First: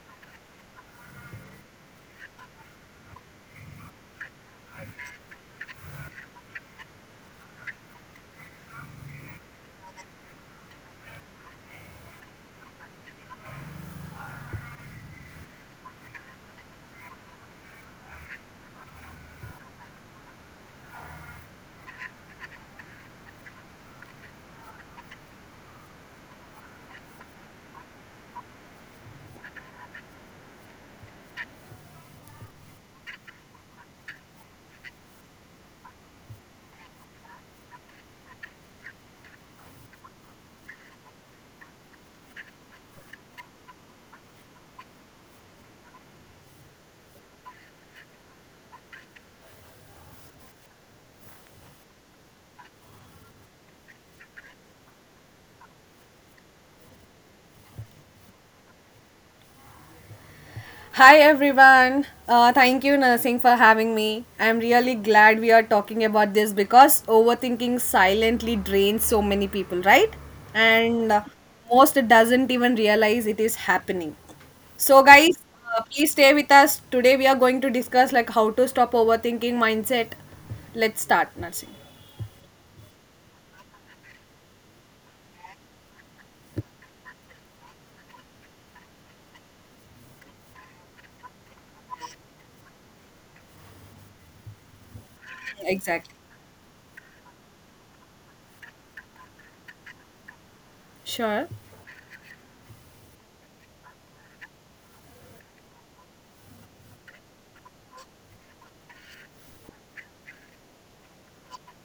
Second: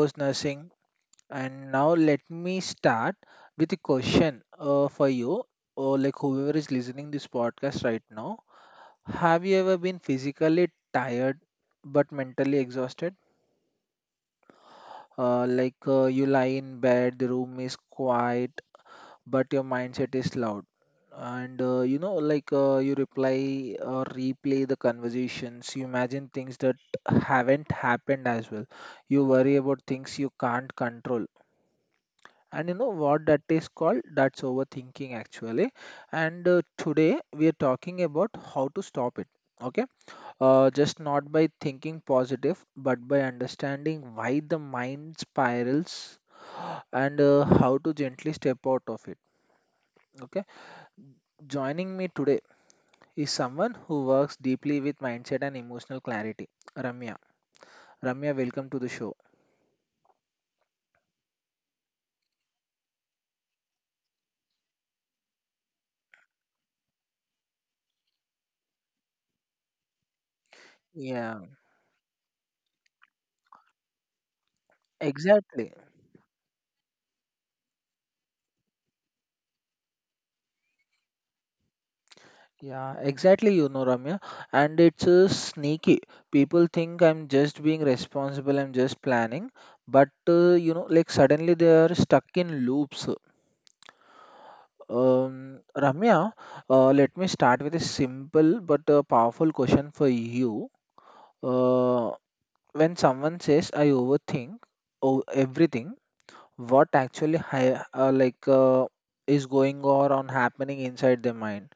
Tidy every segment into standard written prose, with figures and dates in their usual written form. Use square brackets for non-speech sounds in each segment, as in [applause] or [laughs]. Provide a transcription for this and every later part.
host, Nursing, and now let me start with a question for you or like whoever is listening this podcast right now. Have you ever been physically tired but mentally exhausted? Like you lie in bed, the room is quiet but your mindset is loud and you know like you reply or replay the conversations, you imagine things that haven't happened as well, you worry about things you can't control, and you know what that is called? That's overthinking actually. And today we are talking about how to stop it. Okay, just not by thinking positive but by understanding why the mind spirals and how to gently step out of it. Okay. Joining me today is someone who works deeply with mindset and emotional clarity, Ramya. Ramya, welcome to the show. Hi everyone. Thank you, Nursing, for having me. I'm really glad we are talking about this because overthinking silently drains so many people, right? And Yeah, most doesn't even realize it is happening. So, guys, exactly. Please stay with us. Today we are going to discuss like how to stop overthinking mindset. Let's start, Nursing. Yeah, exactly. You know, Ramya, and it's sneaky. People think I'm just being responsible, I'm just planning, but you know, like suddenly they are stuck in loops. Exactly. Ramya, let me start with a simple but powerful question for you. Sure. Uh, when someone says, "I overthink everything," what actually is going or on happening inside their mind?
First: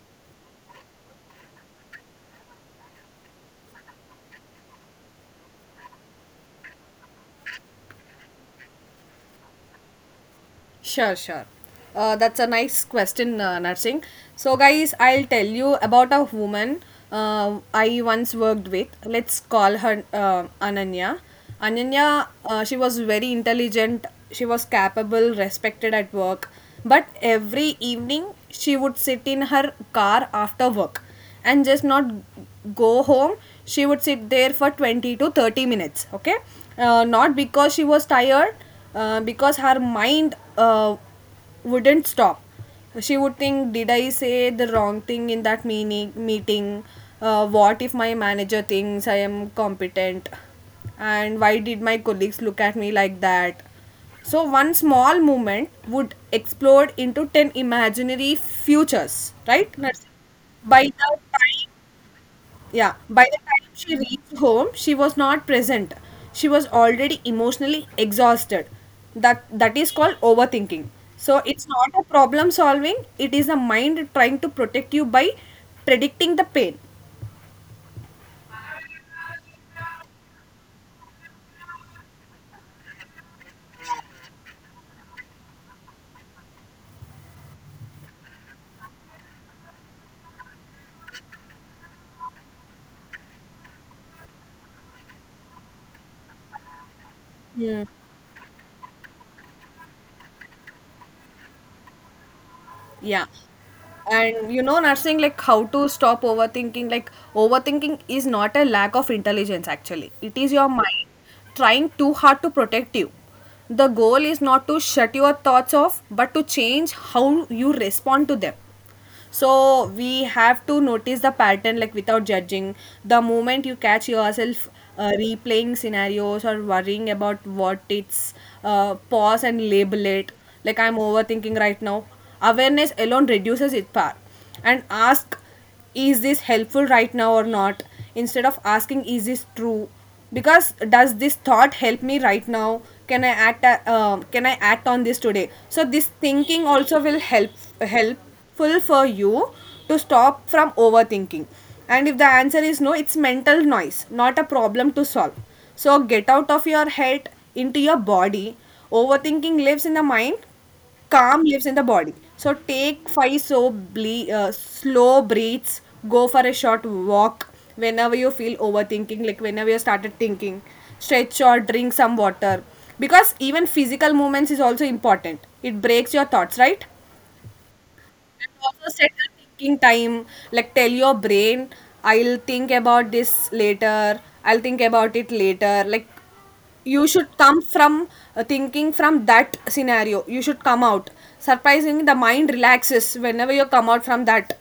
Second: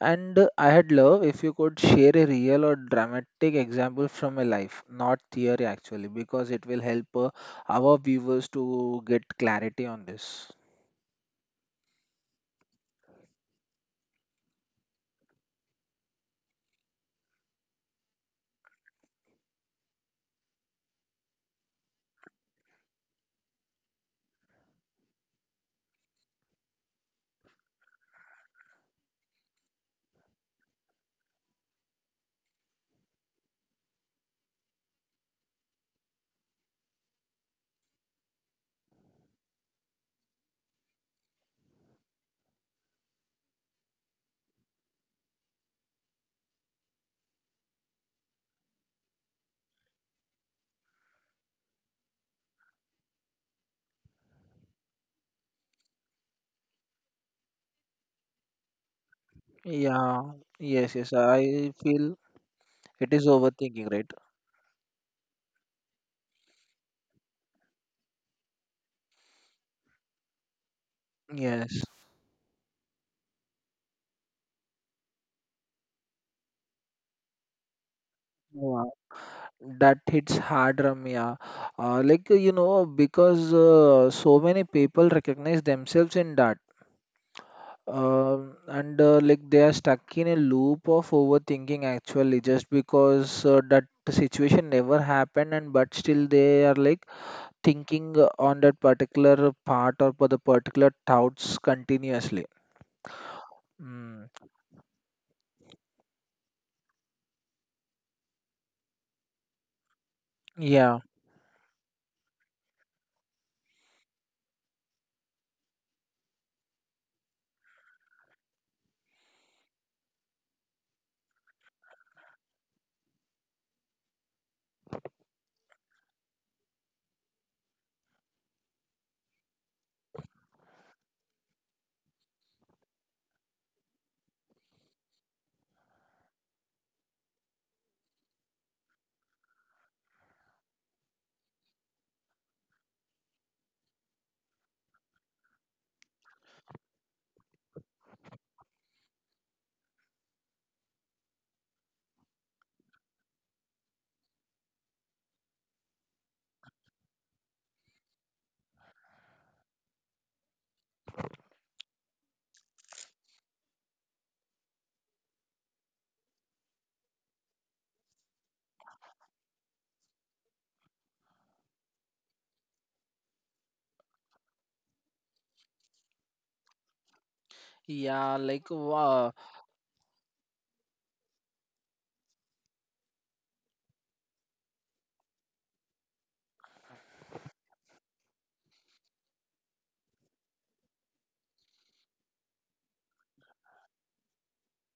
And I had love if you could share a real or dramatic example from a life, not theory, actually, because it will help our viewers to get clarity on this. Sure. That's a nice question, Narsingh. So, guys, I'll tell you about a woman I once worked with. Let's call her Ananya. Ananya, she was very intelligent, she was capable, respected at work. But every evening, she would sit in her car after work and just not go home. She would sit there for 20 to 30 minutes. Okay, not because she was tired, because her mind wouldn't stop. She would think, did I say the wrong thing in that meaning meeting? What if my manager thinks I am competent? And why did my colleagues look at me like that? So one small movement would explode into 10 imaginary futures, right, Narsi? Yeah, yes, By the yes, I time, feel yeah, it is by the time overthinking, she right? reached home, she was not present. She was already emotionally exhausted. That is called overthinking. So it's Yes. not a problem solving, it is a mind trying to protect you by predicting the pain. Yeah. That hits hard, Ramya. Like you know, because so many people recognize themselves in that. Um and like they are stuck in a loop of overthinking. Actually, just because that situation never happened, and but still they are like thinking on that particular part or for the particular thoughts continuously. Yeah. Mm. And you know, nursing, like how to stop overthinking. Like, overthinking is not a lack of intelligence, actually. It is your Yeah. mind trying too hard to protect you. The goal is not to shut your thoughts off, but to change how you respond to them. So we have to notice the pattern, like without judging. The moment you catch yourself replaying scenarios or worrying about what it's, pause and label it like, I'm overthinking right now. Awareness alone reduces its power. And ask, is this helpful right now or not, instead of asking is this true, because does this thought help me right now? Can I can I act on this today? So this thinking also will help helpful for you to stop from overthinking. And if the answer is no, it's mental noise, not a problem to solve. So get out of your head into your body. Overthinking lives in the mind, calm lives in the body. So take five slow breaths. Go for a short walk whenever you feel overthinking, like whenever you started thinking. Stretch or drink some water, because even physical movements is also important. It breaks your thoughts, right? Yeah. Like, And also wow. set a thinking time, like tell your brain, I'll think about this later, I'll think about it later. Like you should come from thinking from that scenario. You should come out. Surprisingly, the mind relaxes whenever you come out from that.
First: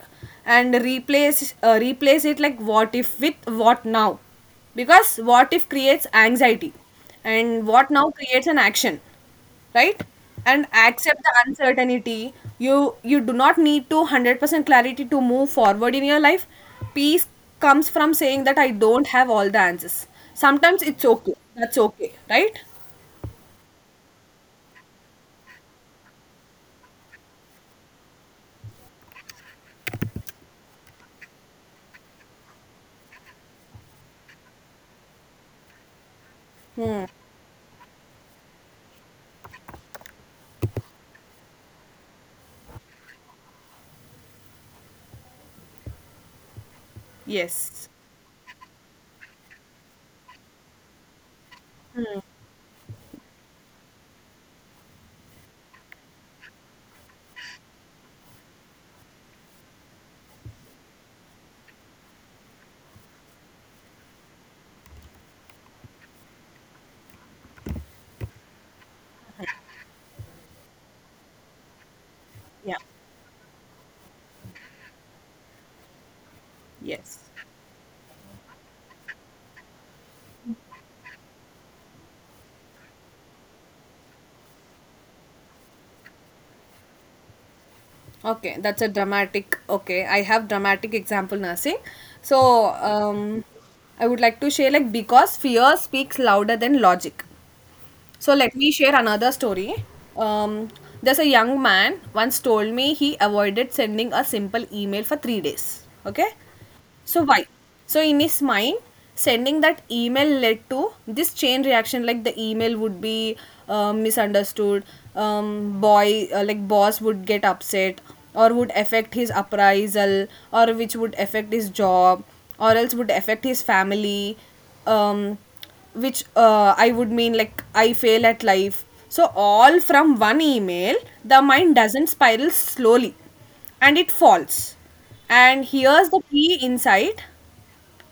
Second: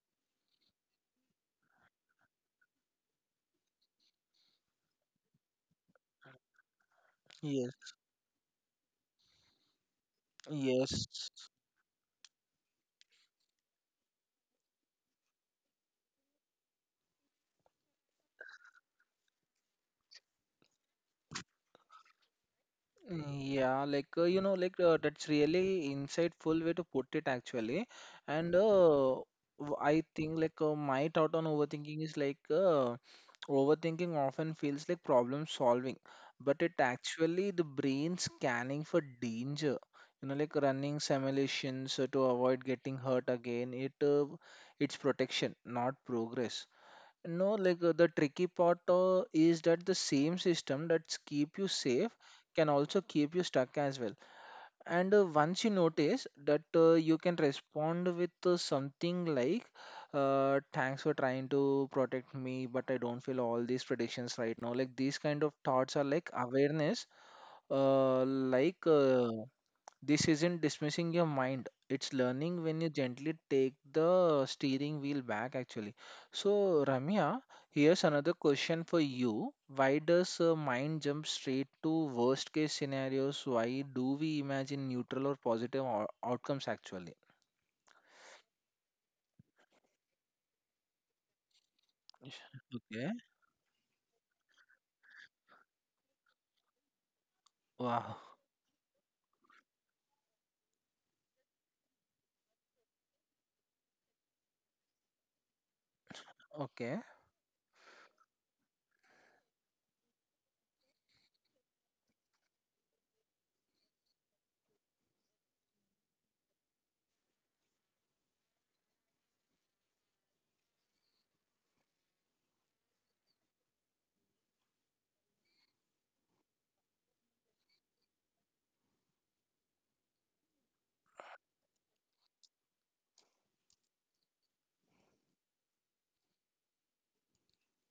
And replace it like what if with what now, because what if creates anxiety and Yes. what now creates an action, right? And accept the Yes. uncertainty. you you do not need to 100% clarity to move forward in your life. Peace comes from saying that, I don't have all the answers. Sometimes it's okay, that's okay, right? Yeah, that's really insightful way to put it actually. And I think my thought on overthinking is overthinking often feels like problem solving, but it Hmm. actually the brain scanning for danger. You know, like running simulations to avoid getting hurt again. It it's protection, not progress. No, Yes. like the tricky part is that the same system that keep you safe can also keep you stuck as well. And once you notice that, you can respond with something like, "Thanks for trying to protect me, but I don't feel all these predictions right now." Like these kind of thoughts are like awareness, uh, like uh, this isn't dismissing your mind, it's learning Yeah. when you gently take the steering wheel back, actually. So, Yes. Ramya, here's another question for you. Why does mind jump straight to worst case scenarios? Why do we imagine neutral or positive outcomes, actually? Okay, that's a dramatic, okay, I have dramatic example, nursing. so [laughs] Okay. um I would like to share, like, because fear speaks louder than logic. So Wow. let me share another story. Um, there's a young man once told me he avoided sending a simple email for 3 days. Okay, Okay. so why? So in his mind, sending that email led to this chain reaction. Like the email would be misunderstood. Boy, like Boss would get upset, or would affect his appraisal, or which would affect his job, or else would affect his family. Um, which I would mean like I fail at life. So, all from one email, the mind doesn't spiral slowly and it falls. And here's the key insight,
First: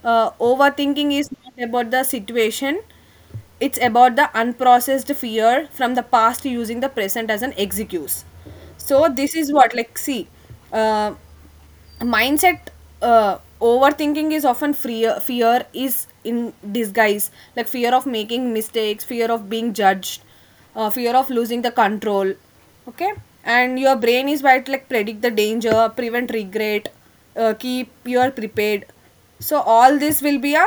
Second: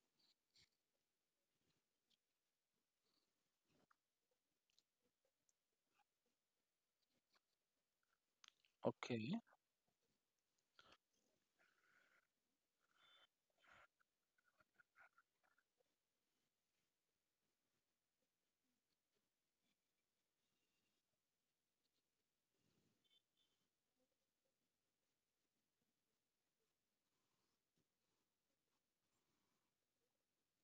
overthinking is not about the situation, it's about the unprocessed fear from the past using the present as an excuse. So this Okay. is what like see, uh, mindset, overthinking is often fear is in disguise, like fear of making mistakes, fear of being judged, fear of losing the control. Okay, and your brain is right, like predict the danger, prevent regret, keep you are prepared. So all this will be a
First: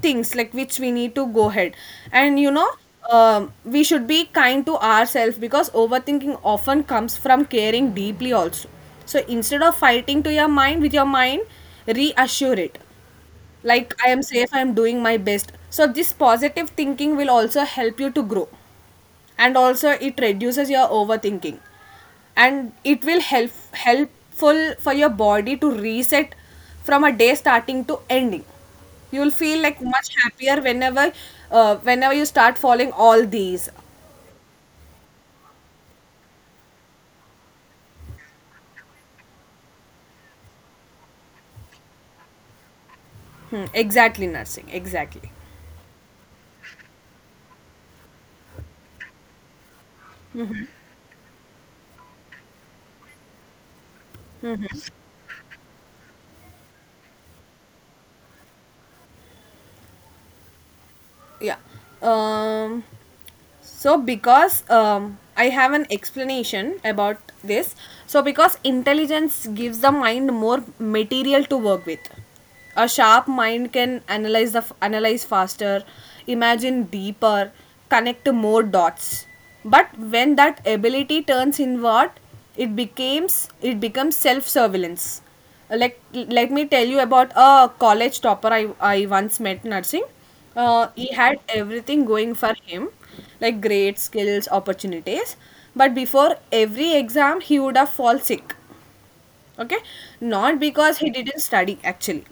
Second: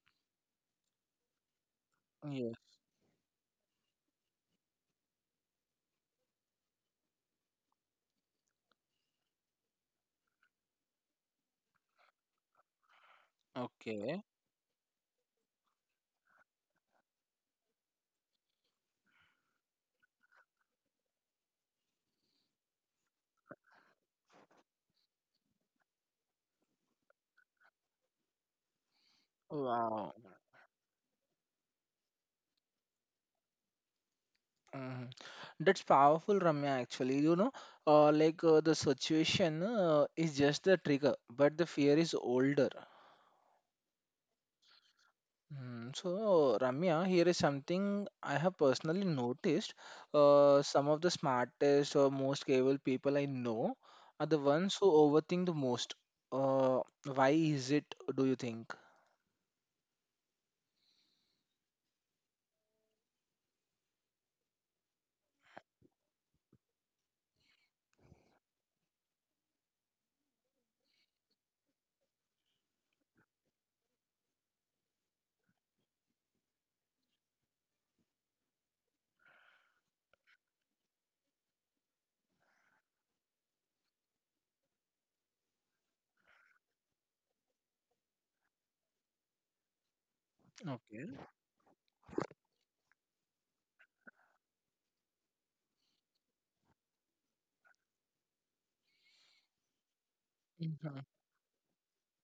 things like which we need to go ahead. And you Yes. know, we should be kind to ourselves because overthinking often comes from caring deeply also. So instead of fighting to your mind with your mind, reassure it like, I am Okay. safe, I am doing my best. So, this positive thinking will also help you to grow. And also, it reduces your overthinking. And it will help helpful for your body to reset from a day starting to ending. You will feel like much Wow. happier whenever whenever you start following all these. Hmm. That's powerful, Ramya. Actually, you know, the situation is just the trigger, but the fear is older. Hmm, exactly, nursing. Exactly. Mm, so Ramya, here is something I have personally noticed. Some of the smartest or most capable people I know are the ones who overthink the most. Why is it, do you think? Yeah. Um so because I have an explanation about this. So because intelligence gives the mind more material to work with. A sharp mind can analyze the analyze faster, imagine deeper, connect more dots. But when that ability turns inward, it becomes self surveillance. Let me tell you about a college topper I once met, nursing. He Okay. had everything going for him, like great skills, opportunities. But before every exam, he would have fall sick. Okay, not because Hmm. he didn't study actually,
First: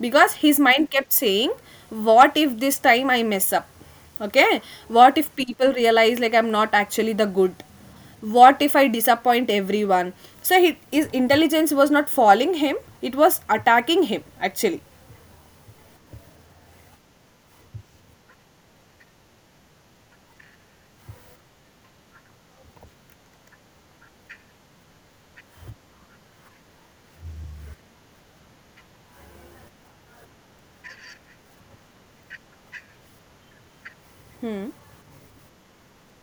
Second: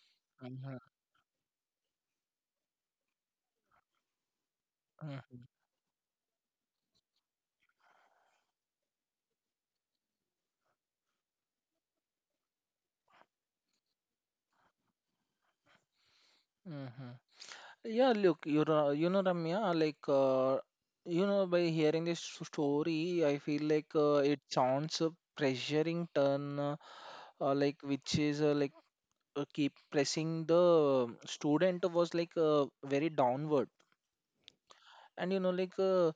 because his mind kept saying, what if this time I mess up? Okay, what if Hmm. people realize like I'm not actually the good? What if I disappoint everyone? His intelligence was not following him, it was attacking him actually. Hmm. Yeah, look, you know, Ramya, you know, by hearing this story, I feel like it sounds a pressuring turn, like, which is like keep pressing the student was like very downward. And you know like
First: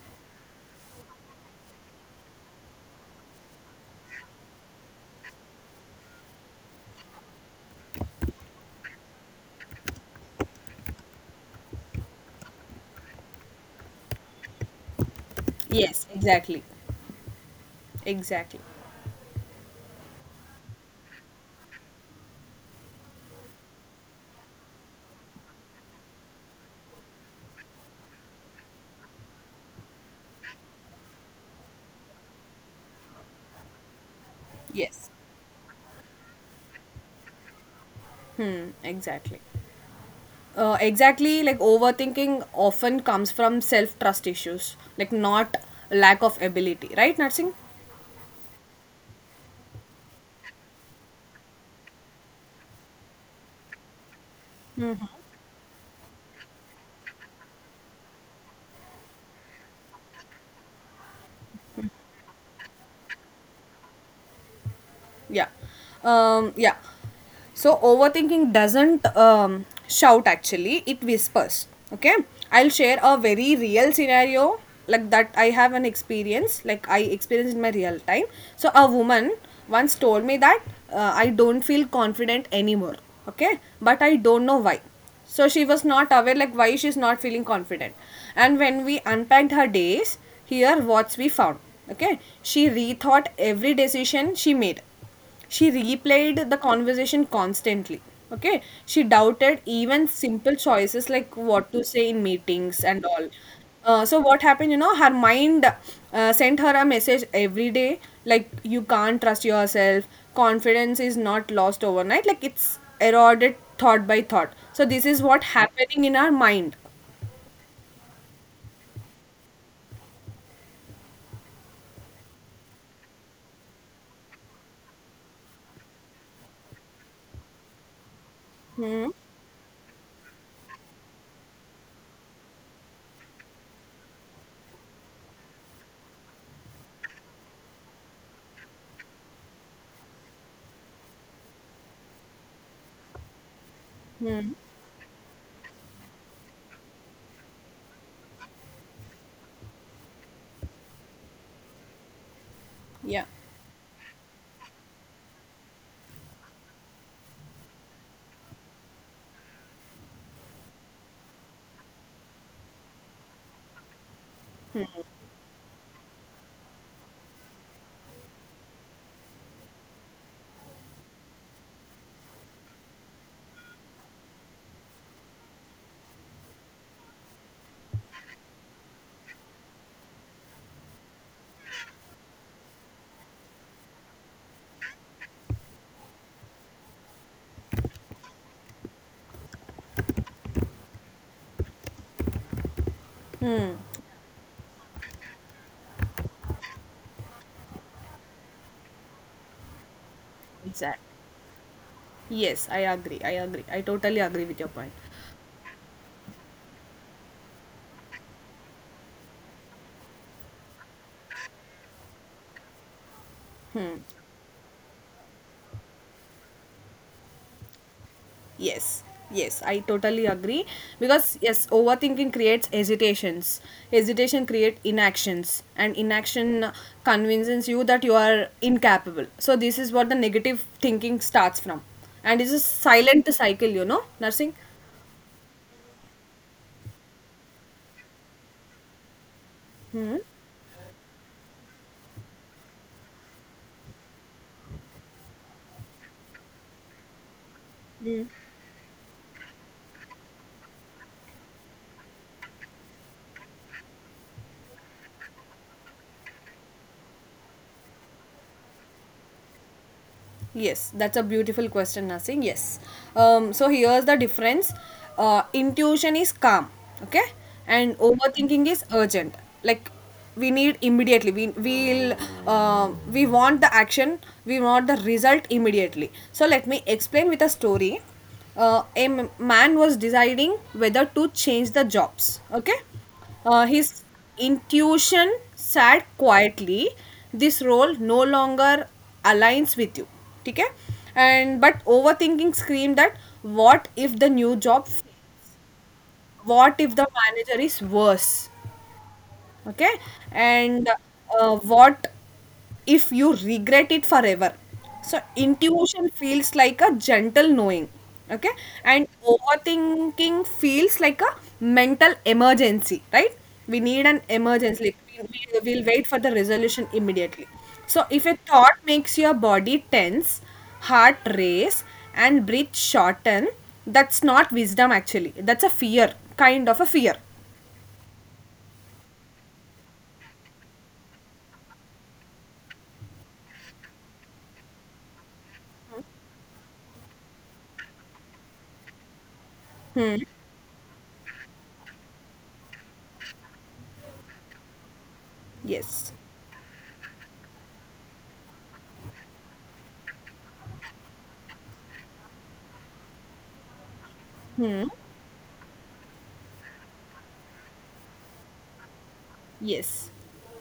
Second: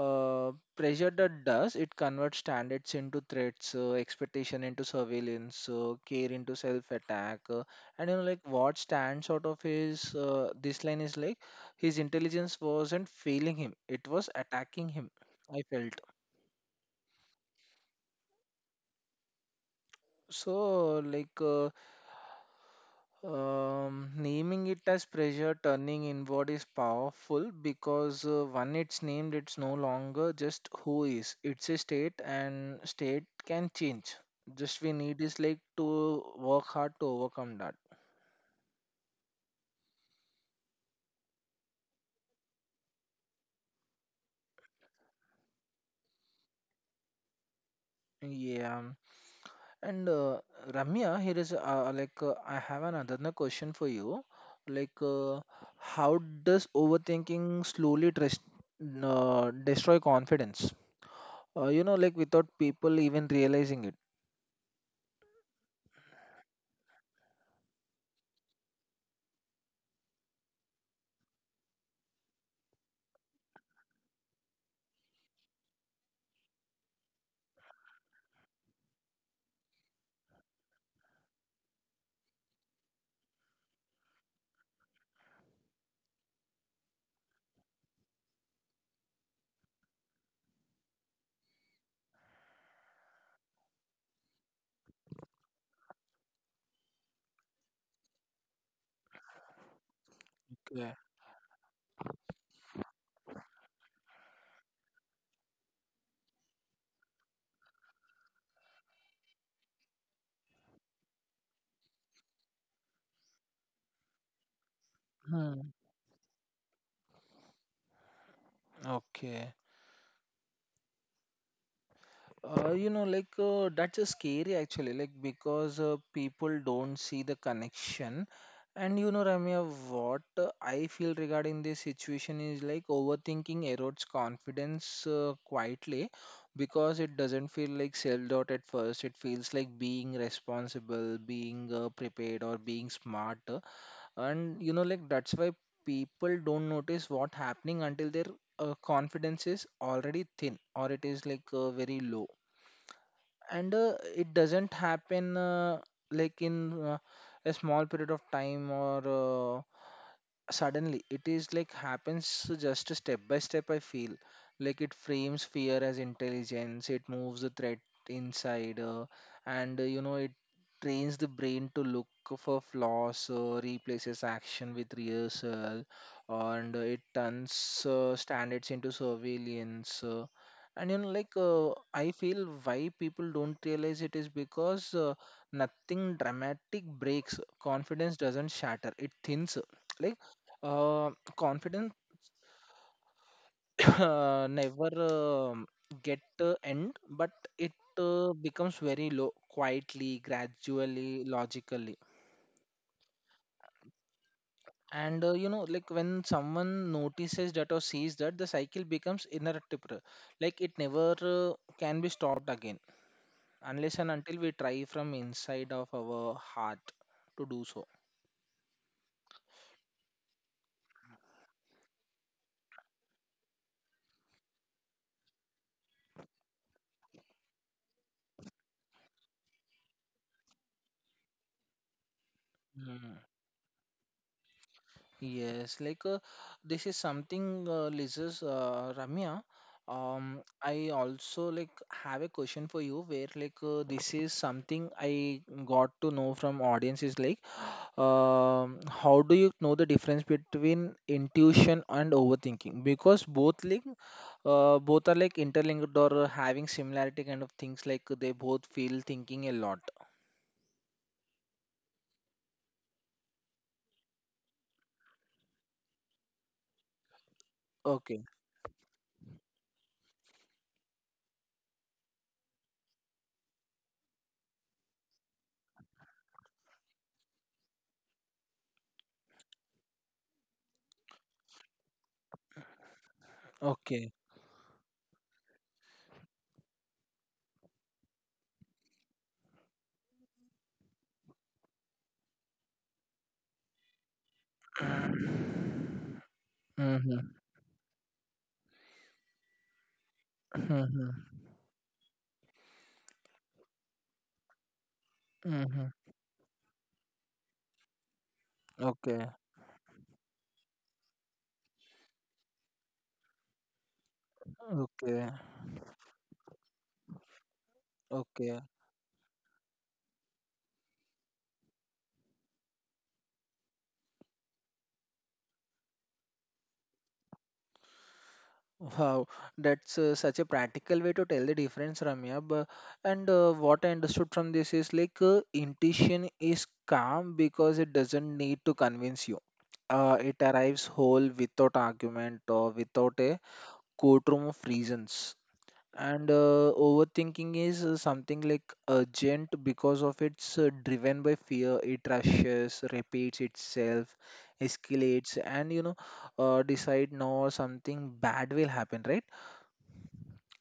uh, pressure that does it converts standards into threats, expectation into surveillance, care into self attack, and you know like what stands out of his this line is like his intelligence wasn't failing him, it was attacking him, I felt. Yes, exactly. Exactly. So, naming it as pressure turning inward is powerful because when it's named, it's no longer just who is, it's a state, and state can change. Just we Yes. need is like to work hard to overcome that. Hmm, exactly. Exactly, like overthinking often comes from self trust issues, like not lack of ability, right, Narsing? Yeah. And Ramya, here is I have an another question for you. Like, uh, how does overthinking slowly destroy confidence? You know like without people even realizing it. Yeah. Yeah. So, overthinking doesn't shout actually, it whispers. Okay. I'll share a very real scenario, like that I have an experience, like I experienced in my real time. So, a woman once told me that, I don't feel confident anymore. Okay. But I don't know why. So she was not aware like why she's not feeling confident. And when we unpacked her days, here what we found. Okay. She rethought every decision she made. She replayed the conversation constantly. Okay. She doubted even simple Okay. choices like what to say in meetings and all. So what happened, you know, her mind sent her a message every day like, you can't trust yourself. Confidence is not lost overnight, like it's eroded thought by thought. So this is what Hmm. happening in our mind. Okay. You know, like that's a scary actually, like because people don't see the connection. And you know, Ramya, what I feel regarding this situation is like overthinking erodes confidence quietly because it doesn't feel like self-doubt at first. It feels like being responsible, being prepared, or being smart. Hmm. And you know like that's why people don't notice what happening until their confidence is already thin or it is like very low. Yeah. And it doesn't happen like in a small period of time or suddenly, it is like happens just step by step, I feel. Like it frames fear as intelligence, it moves the threat inside, and you know it trains the brain to look for flaws, replaces action with rehearsal, and it turns standards into surveillance, and you know like I feel why people don't realize it is because nothing dramatic breaks. Confidence doesn't shatter, it thins. like uh, Confidence [coughs] never get end, but it becomes very low, quietly, Exactly. gradually, logically. Yes, I totally agree with your point. And you know like when someone notices that or sees that, the cycle becomes inevitable, like it never uh, can be stopped again unless and until we try from inside of our heart to do so. Yes, yes, I totally agree. Because, yes, overthinking creates hesitations. Hesitation creates inactions, and inaction convinces you that you are incapable. So, this is what the negative thinking starts from. And it's a Mm. silent cycle, you know, nursing. Yes, like this is something, Liz's, Ramya. I also like have a question for you where like this is something I got to know from audience is like, how do you know the difference between intuition and overthinking? Because both like both are like interlinked or having similarity kind of things, like they both feel thinking a lot. Yes, that's a beautiful question, Nasim. Yes. So here's the difference. Intuition is calm, okay, and Okay. overthinking is urgent. Like we need immediately. We we want the action. We want the result immediately. So let me explain with a story. A man was deciding whether to change the jobs. Okay, his Okay. intuition said quietly, "This role no longer aligns with you." Okay, and but overthinking screamed that, "What if the new job? Mm-hmm. What if the Mm-hmm. manager is worse?" Okay, and what if you regret it forever? So Mm-hmm. intuition feels like a gentle knowing. Okay, and Okay. overthinking feels like a mental emergency, right? We need an emergency, like Okay. we will wait for the resolution immediately. So if a Okay. thought makes your body tense, heart race, and breath shorten, that's not wisdom actually, that's a fear kind of a fear. Wow, that's such a practical way to tell the difference, Ramya. But, and what I understood from this is like intuition is calm because it doesn't need to convince you. Hmm. It arrives whole without argument or without a courtroom of reasons. Yes. And overthinking is something like urgent because of it's driven by fear. It rushes, repeats itself, Hmm. escalates, and you know, decide no, something bad will happen, right? Yes,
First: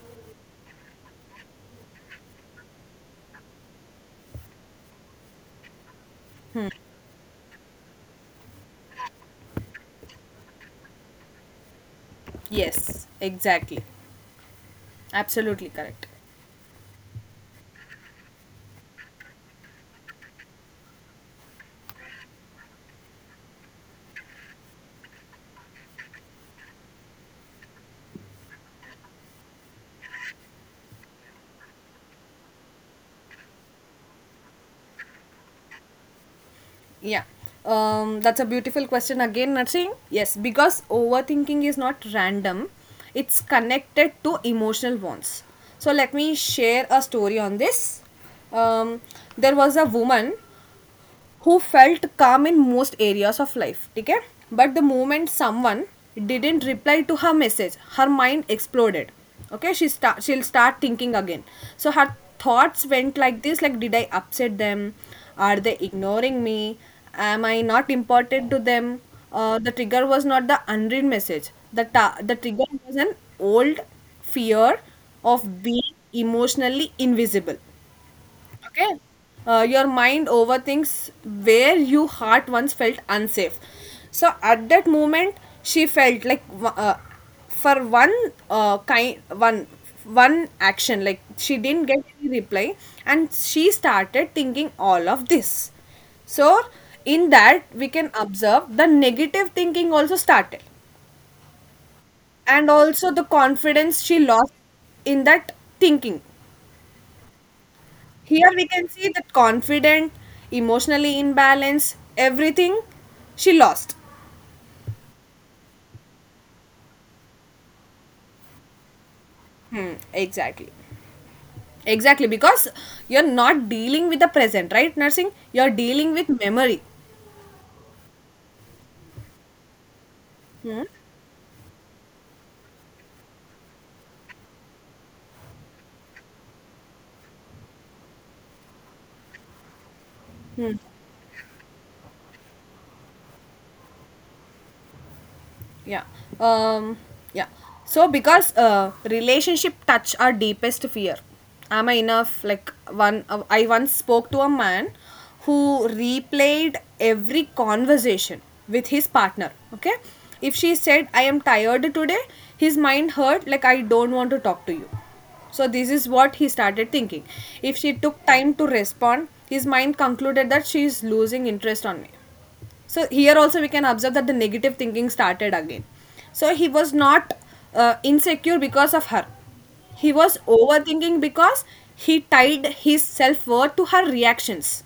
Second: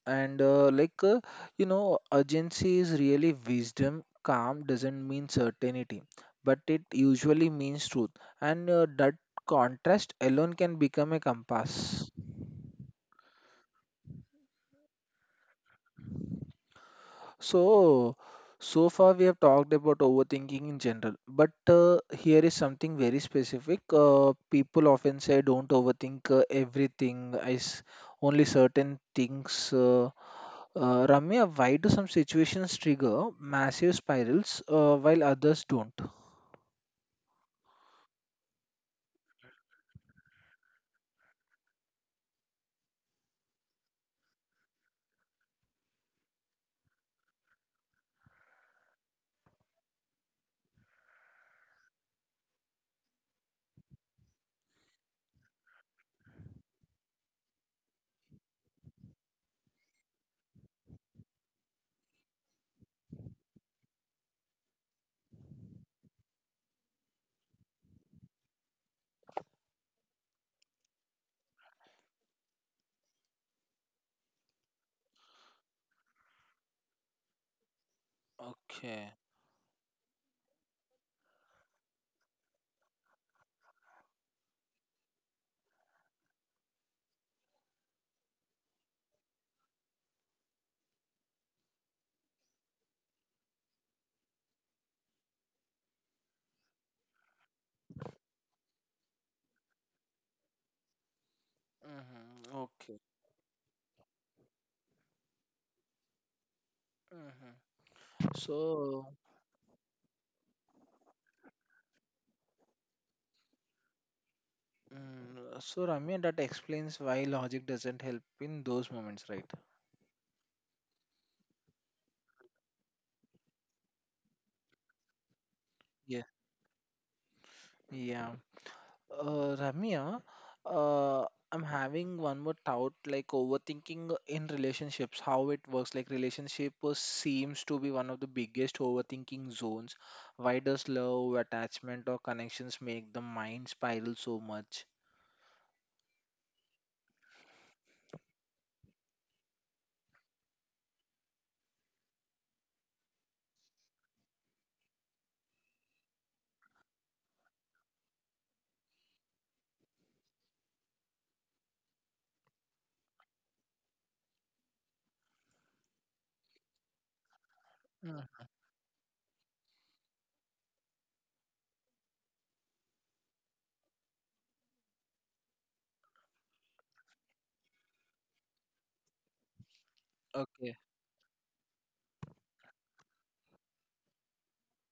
And you know, urgency is really wisdom. Calm doesn't mean certainty, but it usually means truth. And that contrast alone can become a compass. yes, exactly. Absolutely correct. So, so far we have talked about overthinking in general, but here is something very specific. People often say, "Don't overthink everything. Only certain things." Uh, Ramya, why do some situations trigger massive spirals while others don't? Yeah. That's a beautiful question again, Narsing. Yes, because overthinking is not random, it's connected to emotional wants. So, let me share a story on this. Um, there was a woman who felt calm in most areas of life. Okay, but the moment someone didn't reply to her message, her mind exploded. Okay, she'll start thinking again. So her thoughts went like this, like, did I upset them? Are they ignoring me? Am I not important to them? Uh, the trigger was not the unread message, the trigger was an old fear of being emotionally invisible. Okay, Okay. Your mind overthinks where you heart once felt unsafe. So at that moment, she felt like w- for one kind one one action like she didn't get any reply, and she started thinking all of this. So in that we can observe the negative thinking also started. Mm-hmm. And Okay. also the confidence she lost in that thinking. Mm-hmm. Here we can So, see that confident, emotionally imbalanced, everything she lost. mm, so Ramya, that explains why logic doesn't help in those moments, right? Hmm, exactly. Exactly, because you're not dealing with the present, right, nursing? You're dealing Yeah. with memory. Yeah. Uh, Ramya, uh, I'm having one more doubt, like overthinking in relationships, how it works. Like relationship seems to be one of the biggest overthinking zones. Why does love, attachment, or connections make the mind spiral so much? Yeah. um yeah, so because relationship touch our deepest fear. Am I enough? Like, one I once spoke to a man who replayed every conversation with his partner. Okay. If she said I am tired today, his mind hurt like I don't want to talk to you. So this is what he started thinking. If she Mm, took time to respond, his mind concluded that she is losing interest on me. So here also we can observe that the negative thinking started again. So he was not insecure because of her. He was okay, overthinking because he tied his self-worth to her reactions,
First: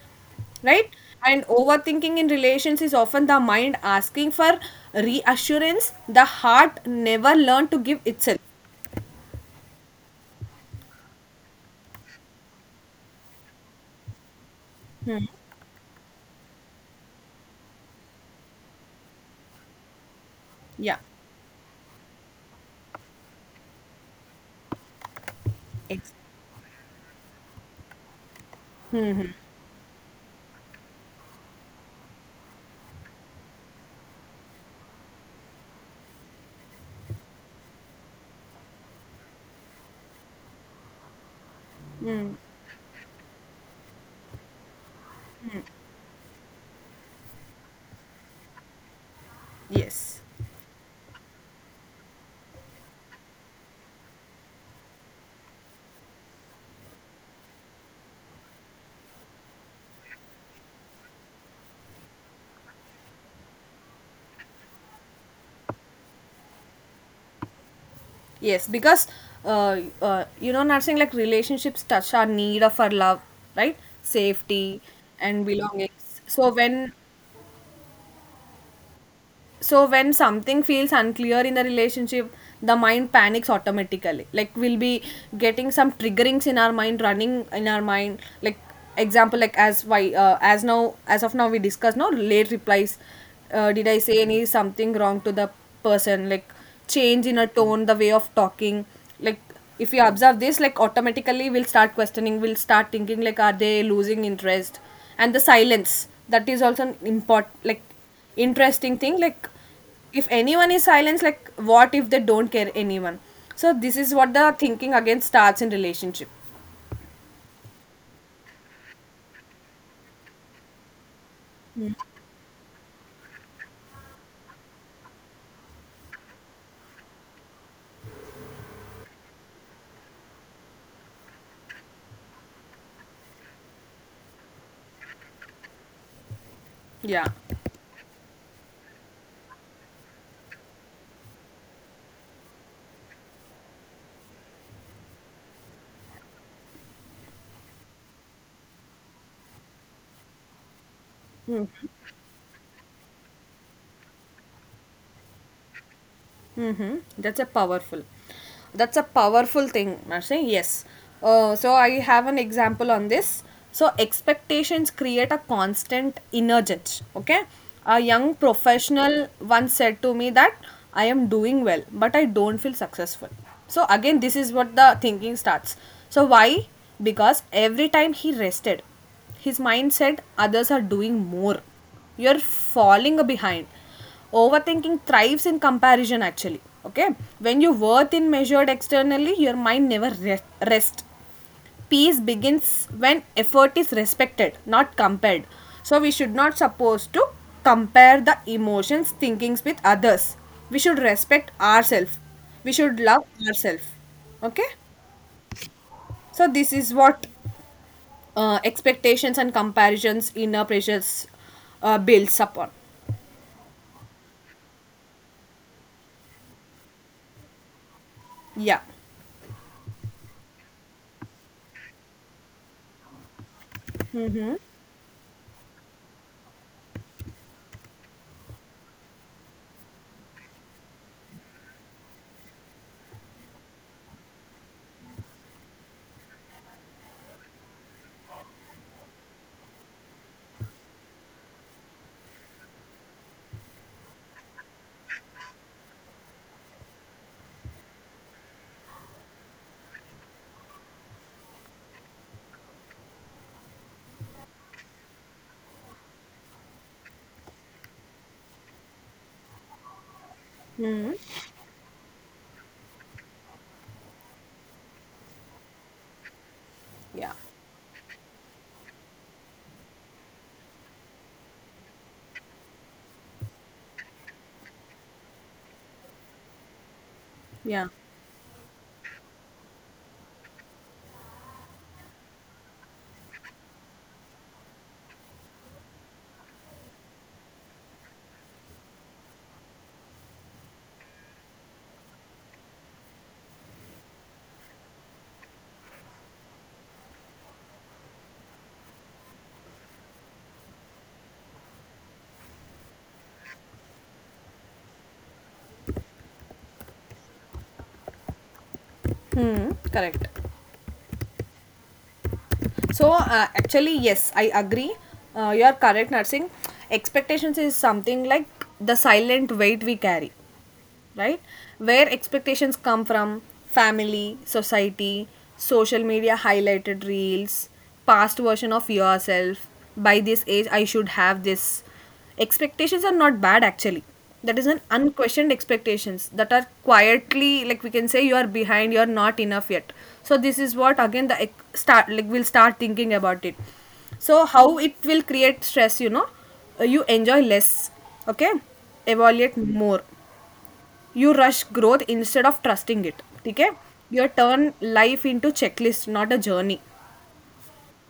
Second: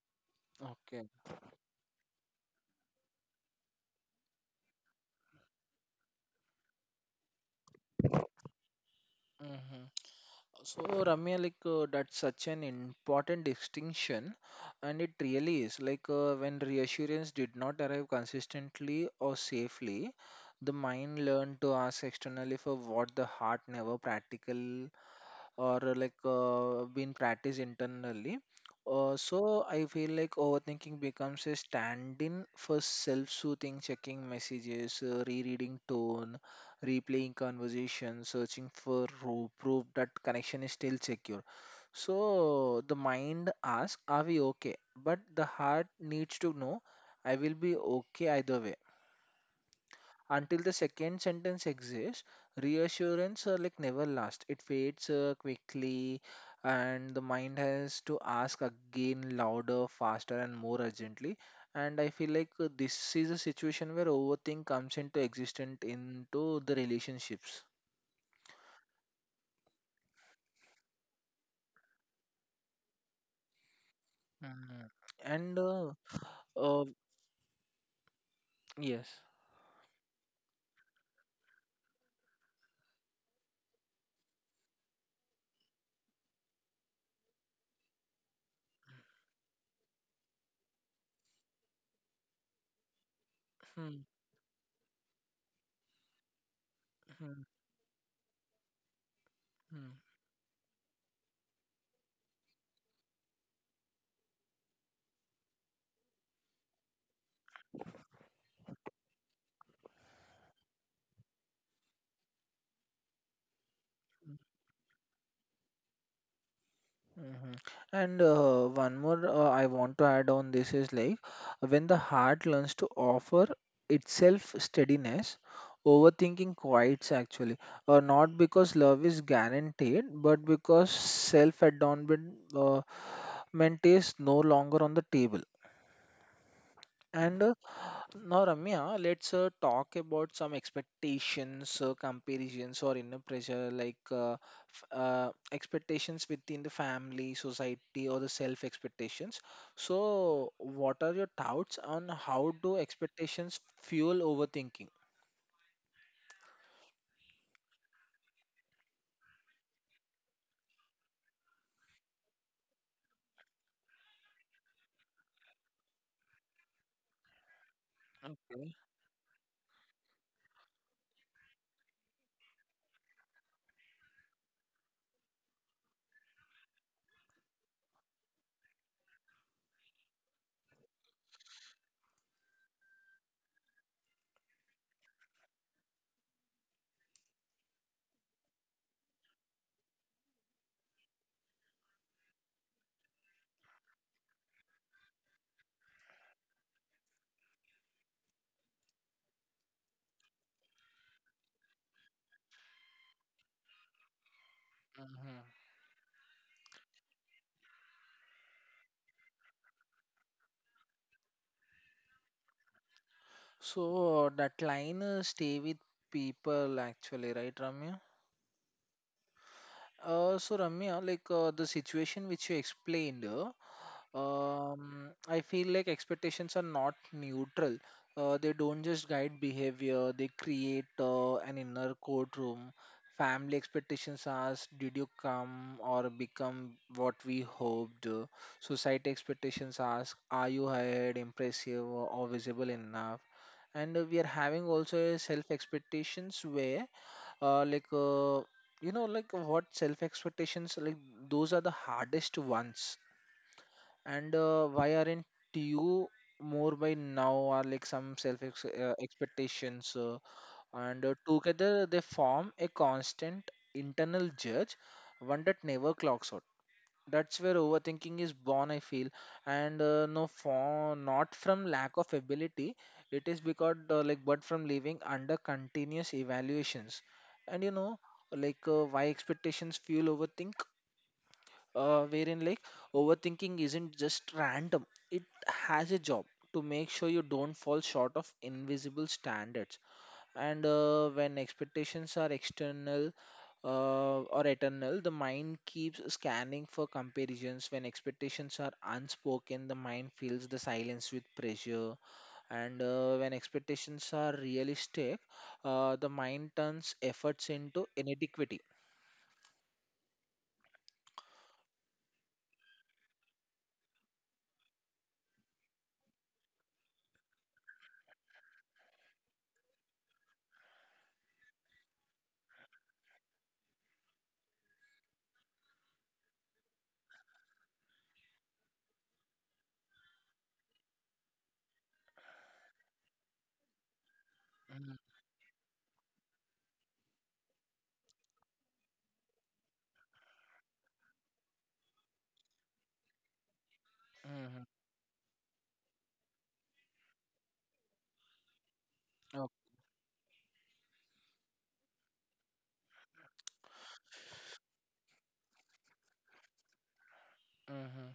right? okay. And overthinking in relations is often the mind asking for reassurance the heart never learned to give itself. Mm-hmm. So, Ramya, like that's such an important distinction, and it really is. Like when reassurance did not arrive consistently or safely, the Yeah. mind learned to ask externally for what the heart never practical or Ex- been practiced internally. So I feel like overthinking becomes a stand-in for self-soothing, checking messages, rereading tone, replaying conversation, searching for proof that connection is still secure. So the mind asks, "Are we okay?" But the heart needs to know, "I will be okay either way." yes. Until the second sentence exists, reassurance like never lasts, it fades quickly, and the mind has to ask again louder, faster, and more urgently. And I feel like this is a situation where overthink comes into existence into the relationships. Yes, because you know, nursing, like relationships touch our need of our love, right? Safety Mm, and and uh, belongings. So uh when yes, so when something feels unclear in the relationship, the mind panics automatically like we'll be getting some triggerings in our mind running in our mind. Like example, like as now as of now we discuss, no late replies, did I hmm, say any something wrong to the person, like change hmm, in a tone, the way of talking. Like if hmm. you observe this, like automatically we'll start questioning, we'll start thinking like are they losing interest. And the silence, that is also an import like interesting thing. Like if anyone is silenced, like what if they don't care anyone. So this is what the thinking again starts in relationship. Mhm. And one more I want to add on this is like when the heart learns to offer itself steadiness, overthinking quiets actually. Not because love is guaranteed, but because self-adornment ment is no longer on the table. Yeah. And now, Ramya, let's talk about some expectations, comparisons, or inner pressure, like expectations within the family, society, or the self expectations. So, what are your doubts on how do expectations fuel overthinking? Mm-hmm. That's a powerful thing, Marcy. Yes. So I have an example on this. So expectations create a constant inner judge. Okay. A young Okay. professional once said to me that I am doing well, but I don't feel successful. So again, this is what the thinking starts. So why? Because every time he rested, his mind said others are doing more, you're falling behind. Overthinking thrives in comparison, actually. Okay? When your worth is measured externally, your mind never rest. Peace begins when effort is respected, not compared. So we should not supposed to compare the emotions, thinkings with others. We should respect ourselves. We should love ourselves. Okay? Hmm. So this is what expectations and comparisons inner pressures builds upon. So, that line stay with people actually, right, Ramya? Yeah. So Ramya, like the situation which you explained, I feel like expectations are not neutral. They don't just guide behavior; they create an inner courtroom. Family expectations ask, "Did you come or become what we hoped?" Society expectations ask, "Are you hired, impressive, or visible enough?" And We are having also a self expectations where uh, like uh, what self expectations like those are the hardest ones and why aren't you more by now are like some expectations and together they form a constant internal judge, one that never clocks out. Yeah. That's where overthinking is born, I feel. And no for Not from lack of ability, it is because like but from living under continuous evaluations. And you Yeah. know like Why expectations fuel overthink, wherein like overthinking isn't just random, it has a job to make sure you don't fall short of invisible standards. And When expectations are external or eternal, the mind keeps scanning for comparisons. When expectations are unspoken, the mind fills the silence with pressure. And When expectations are realistic, the mind turns efforts into inadequacy. Mm, correct. So, actually, yes, I agree. You are correct, nursing. Expectations is something like the silent weight we carry, right? Where expectations come from: family, society, social media highlighted reels, past version of yourself. By this age, I should have this. Expectations are not bad, actually. That is an Mhm, unquestioned expectations that are quietly, like we can say you are behind, you are not enough yet. So this is what again the start, like we'll start thinking about it. So mhm, how it will create stress, you know. You enjoy less, okay? oh, Evaluate more, you rush growth instead of trusting it. Okay, you turn life into checklist, not a journey. mhm,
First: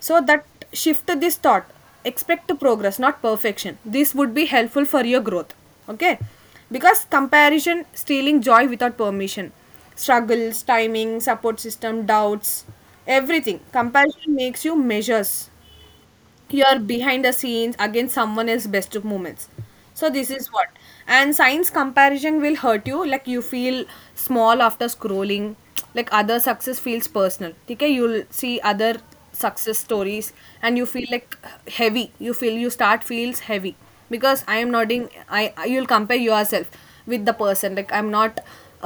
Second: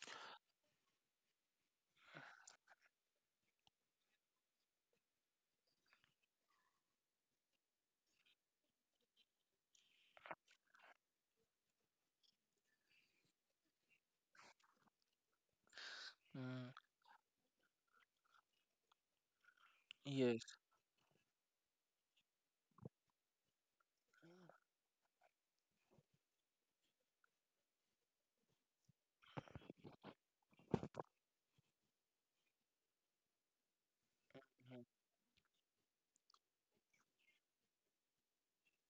So that shift this thought: expect progress, not perfection. This would be helpful for your growth. Okay? Because comparison stealing joy without permission. Struggles, timing, support system, doubts, everything. Comparison makes you measures mm, your behind the scenes against someone else's best of moments. So this is yes. what. And science comparison will hurt you, like you feel small after scrolling, like other success feels personal. Okay, you'll see other success stories and you feel like heavy, you feel you start feels heavy because I am Mhm, not in you'll compare yourself with the person, like I'm not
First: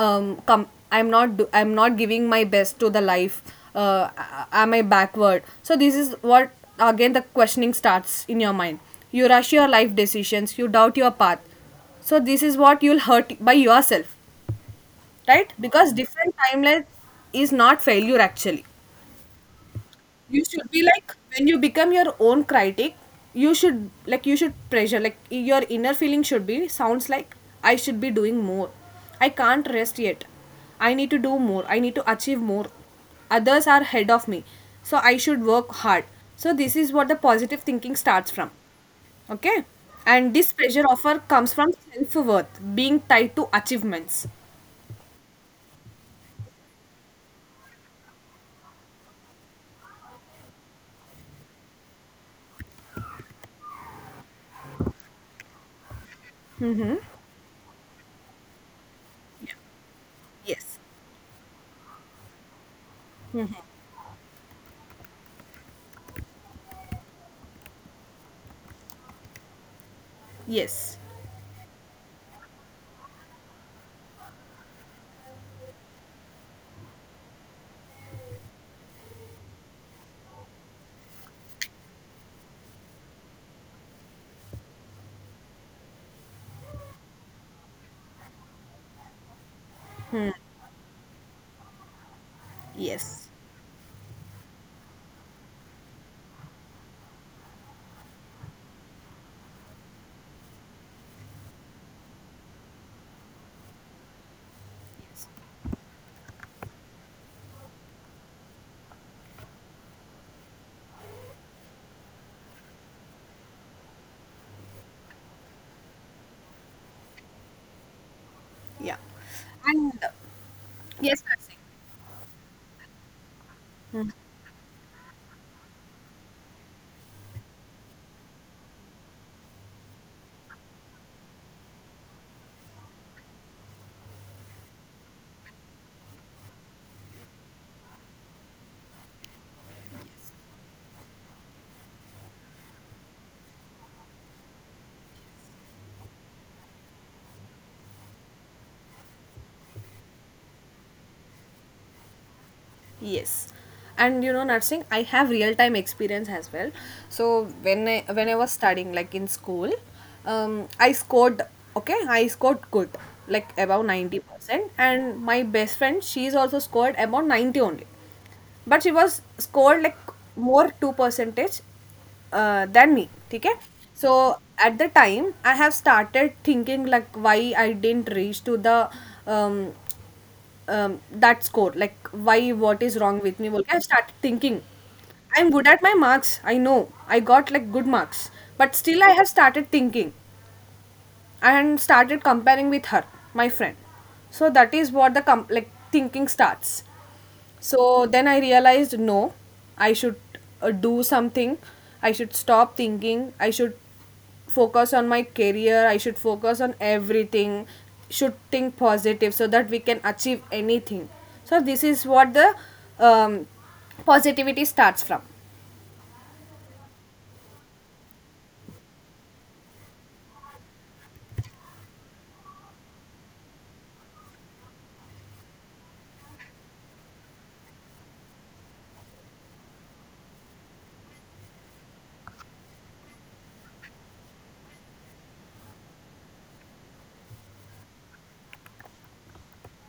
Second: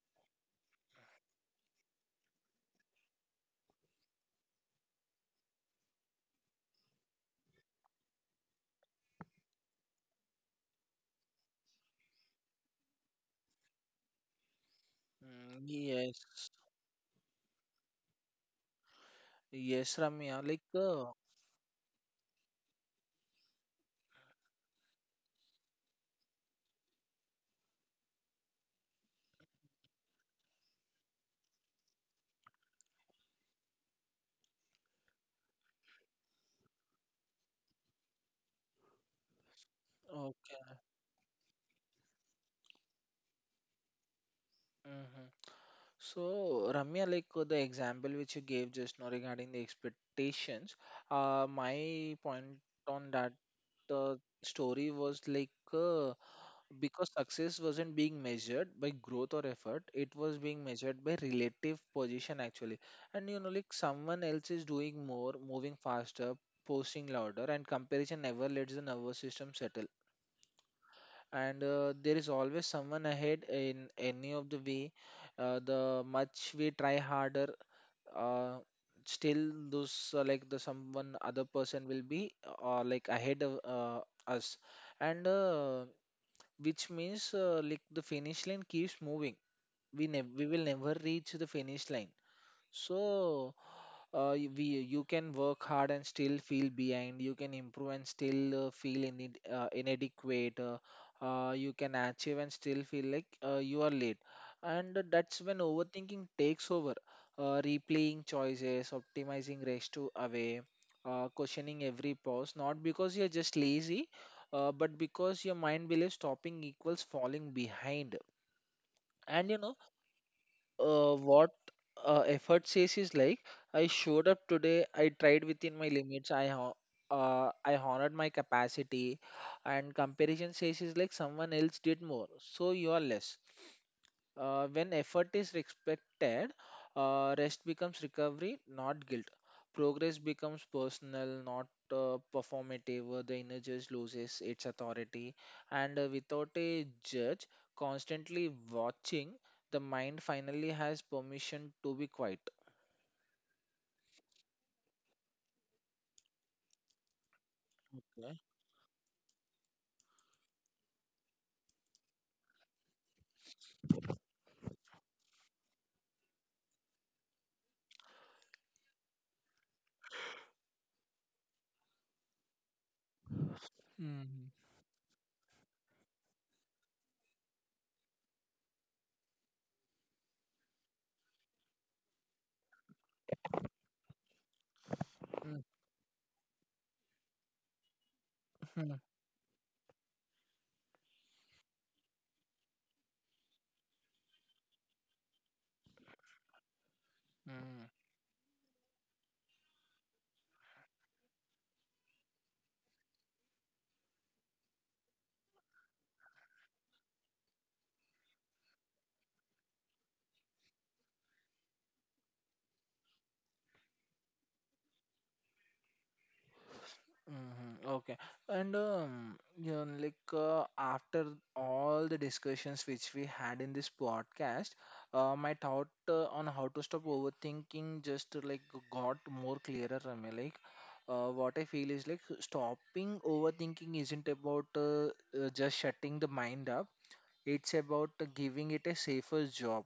I'm not do- I'm not giving my best to the life. Am I backward? So this is what again the questioning starts in your mind. You rush your life decisions, you doubt your path. So this is what you'll hurt by yourself, right? mm, Because yes. different timeline is not failure, actually. Yes, Ramya. You should be, like when you become your own critic, you should, like you should pressure, like your inner feeling should be sounds like: I should be doing more. I can't rest yet. I need to do more. I need to achieve more. Others are ahead of me. So I should work hard. So this is what the positive thinking starts from. Okay? And this Okay. pressure offer comes from self-worth being tied to achievements. Hmm. So, Ramya, like the example which you gave just now regarding the expectations, my point on that uh, story was like because success wasn't being measured by growth or effort, it was being Yes. measured by relative position actually. And you know, like someone else is doing more, moving faster, posting louder, and comparison never lets the nervous system settle. Yes. And There is always someone ahead in any of the way. The much we try harder, uh, still those the someone other person will be ahead of us, and which means the finish line keeps moving, we will never reach the finish line. So, Yes. Y- we you can work hard and still feel behind, you can improve and still inadequate, you can achieve and still feel like you are late, and that's when overthinking takes over, replaying choices, optimizing rest to away, questioning every pause, not because you're just lazy, but because your mind believes stopping equals falling behind. Yeah. And you know And Yes, Percy. what effort says is like, "I showed up today. I tried within my limits. I honored my capacity," and comparison says is like, "Someone else did more, so you are less." When effort is respected, rest becomes recovery, not guilt. Progress becomes personal, not performative. The inner judge loses its authority, and without a judge constantly watching, the mind finally has permission to be quiet. Yes. And you know, nursing, I have real time experience as well. So when I Okay. was studying, like in school, I scored, okay, I scored good, like about 90%. And my best friend, she's also scored about 90 only, but she was scored like more 2 percentage than me. Okay. So at the time, I have started thinking like why I didn't reach to the um, um, that score, like why, what is wrong with me bolke, I started thinking. I'm Mm-hmm. good at my marks, I know. I got like good marks, but still I have started thinking and started comparing with her, my friend. So that is what the like thinking starts. So then I realized no, I should do something. I should stop thinking. I should focus on my career. I should focus on everything. Should think positive so that we can achieve anything. So this is what the um, positivity starts from. Mm-hmm. Okay. And You know, like after all the discussions which we had in this podcast, my thought on how to stop overthinking just got more clearer. I mean, like, what I feel is like stopping overthinking isn't about just shutting the mind up. It's about giving it a safer job.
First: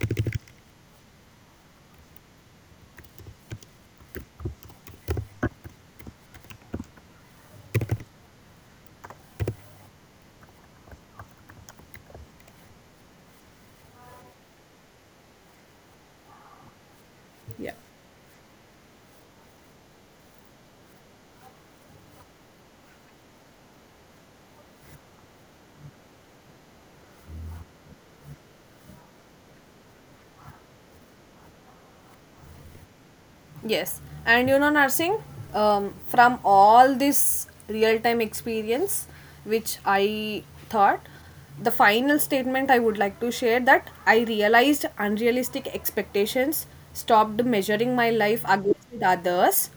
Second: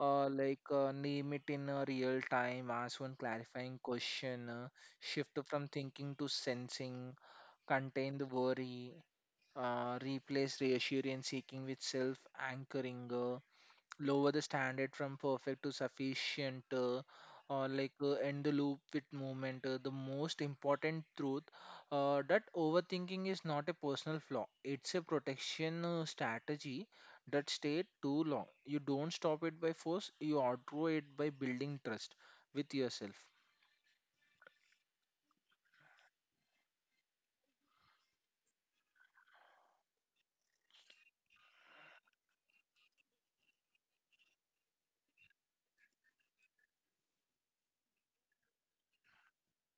Name it in real time, ask one clarifying question, shift from thinking to sensing, contain the worry, replace reassurance seeking with self anchoring, lower the standard from perfect to sufficient, or Yeah. like end the loop with movement. The most important truth that overthinking is not a personal flaw, it's a protection strategy that stayed too long. You don't stop it by force, you outgrow it by building trust with yourself. Yes, and you know, nursing, from all this real time experience which I thought, the final statement I would like to share that I realized unrealistic expectations, stopped measuring my life against others,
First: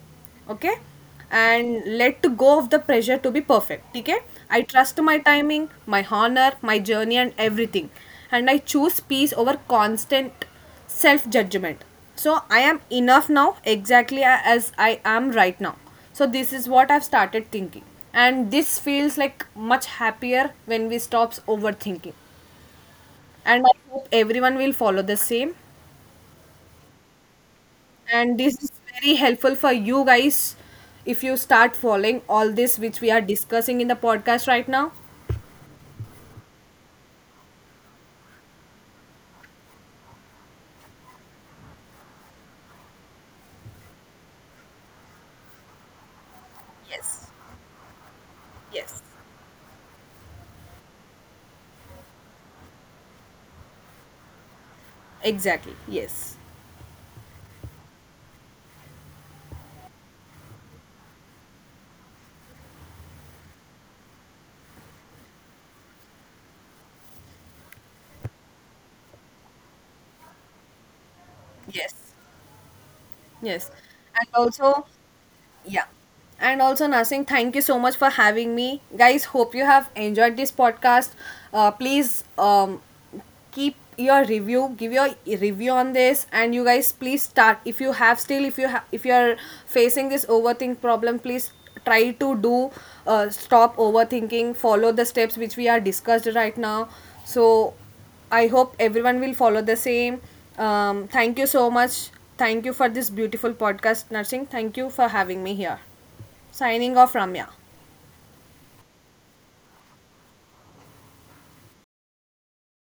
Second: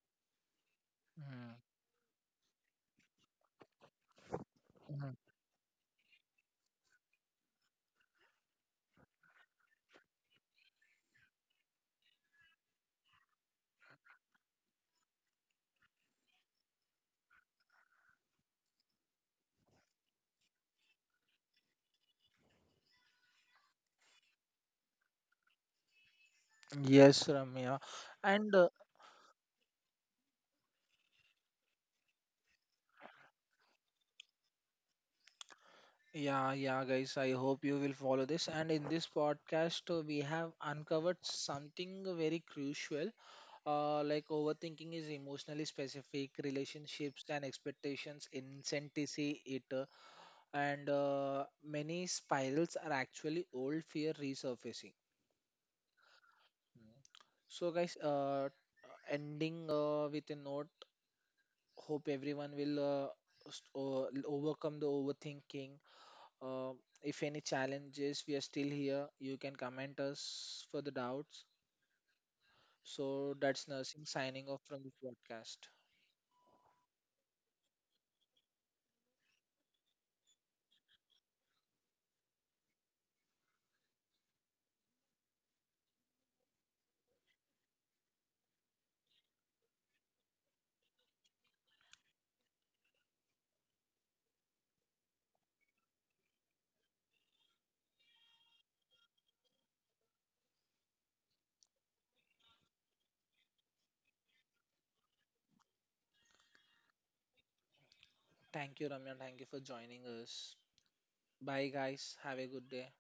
okay, Mm, and let go of the pressure to be perfect, okay. I trust mm. my timing, my honor, my journey, and everything, and I choose peace over constant self judgment. So I am enough now, exactly as I am right now. So this is what I've started thinking. And this feels like much happier when we stops overthinking. And I hope everyone will follow the same. Yes, Ramya. And And this is very helpful for you guys if you start following all this which we are discussing in the podcast right now. Yeah, yeah, guys. I hope you will follow this. And in this podcast, we have uncovered something very crucial. Like overthinking is emotionally specific, relationships Yes. and expectations, Yes. incentivity, it, and many spirals are actually old fear resurfacing. Exactly, yes. Mm. So, guys, ending with a note. Hope everyone will overcome the overthinking. Uh, if any challenges, we are still here. You can comment us for the doubts. Yes. So that's Yes. nursing And signing off also. from the podcast. Yeah. And also, Nasing, thank you so much for having me. Guys, hope you have enjoyed this podcast. Please, keep your review, give your review on this, and you guys please start. If you have still, if you have, if you are facing this overthink problem, please try to do stop overthinking. Follow the steps which we are discussed right now. So I hope everyone will follow the same. Thank you so much. Thank you for this beautiful podcast, Nursing. Thank you for having me here. Signing off, Ramya. Thank you, Ramya. Thank you for joining us. Bye, guys. Have a good day.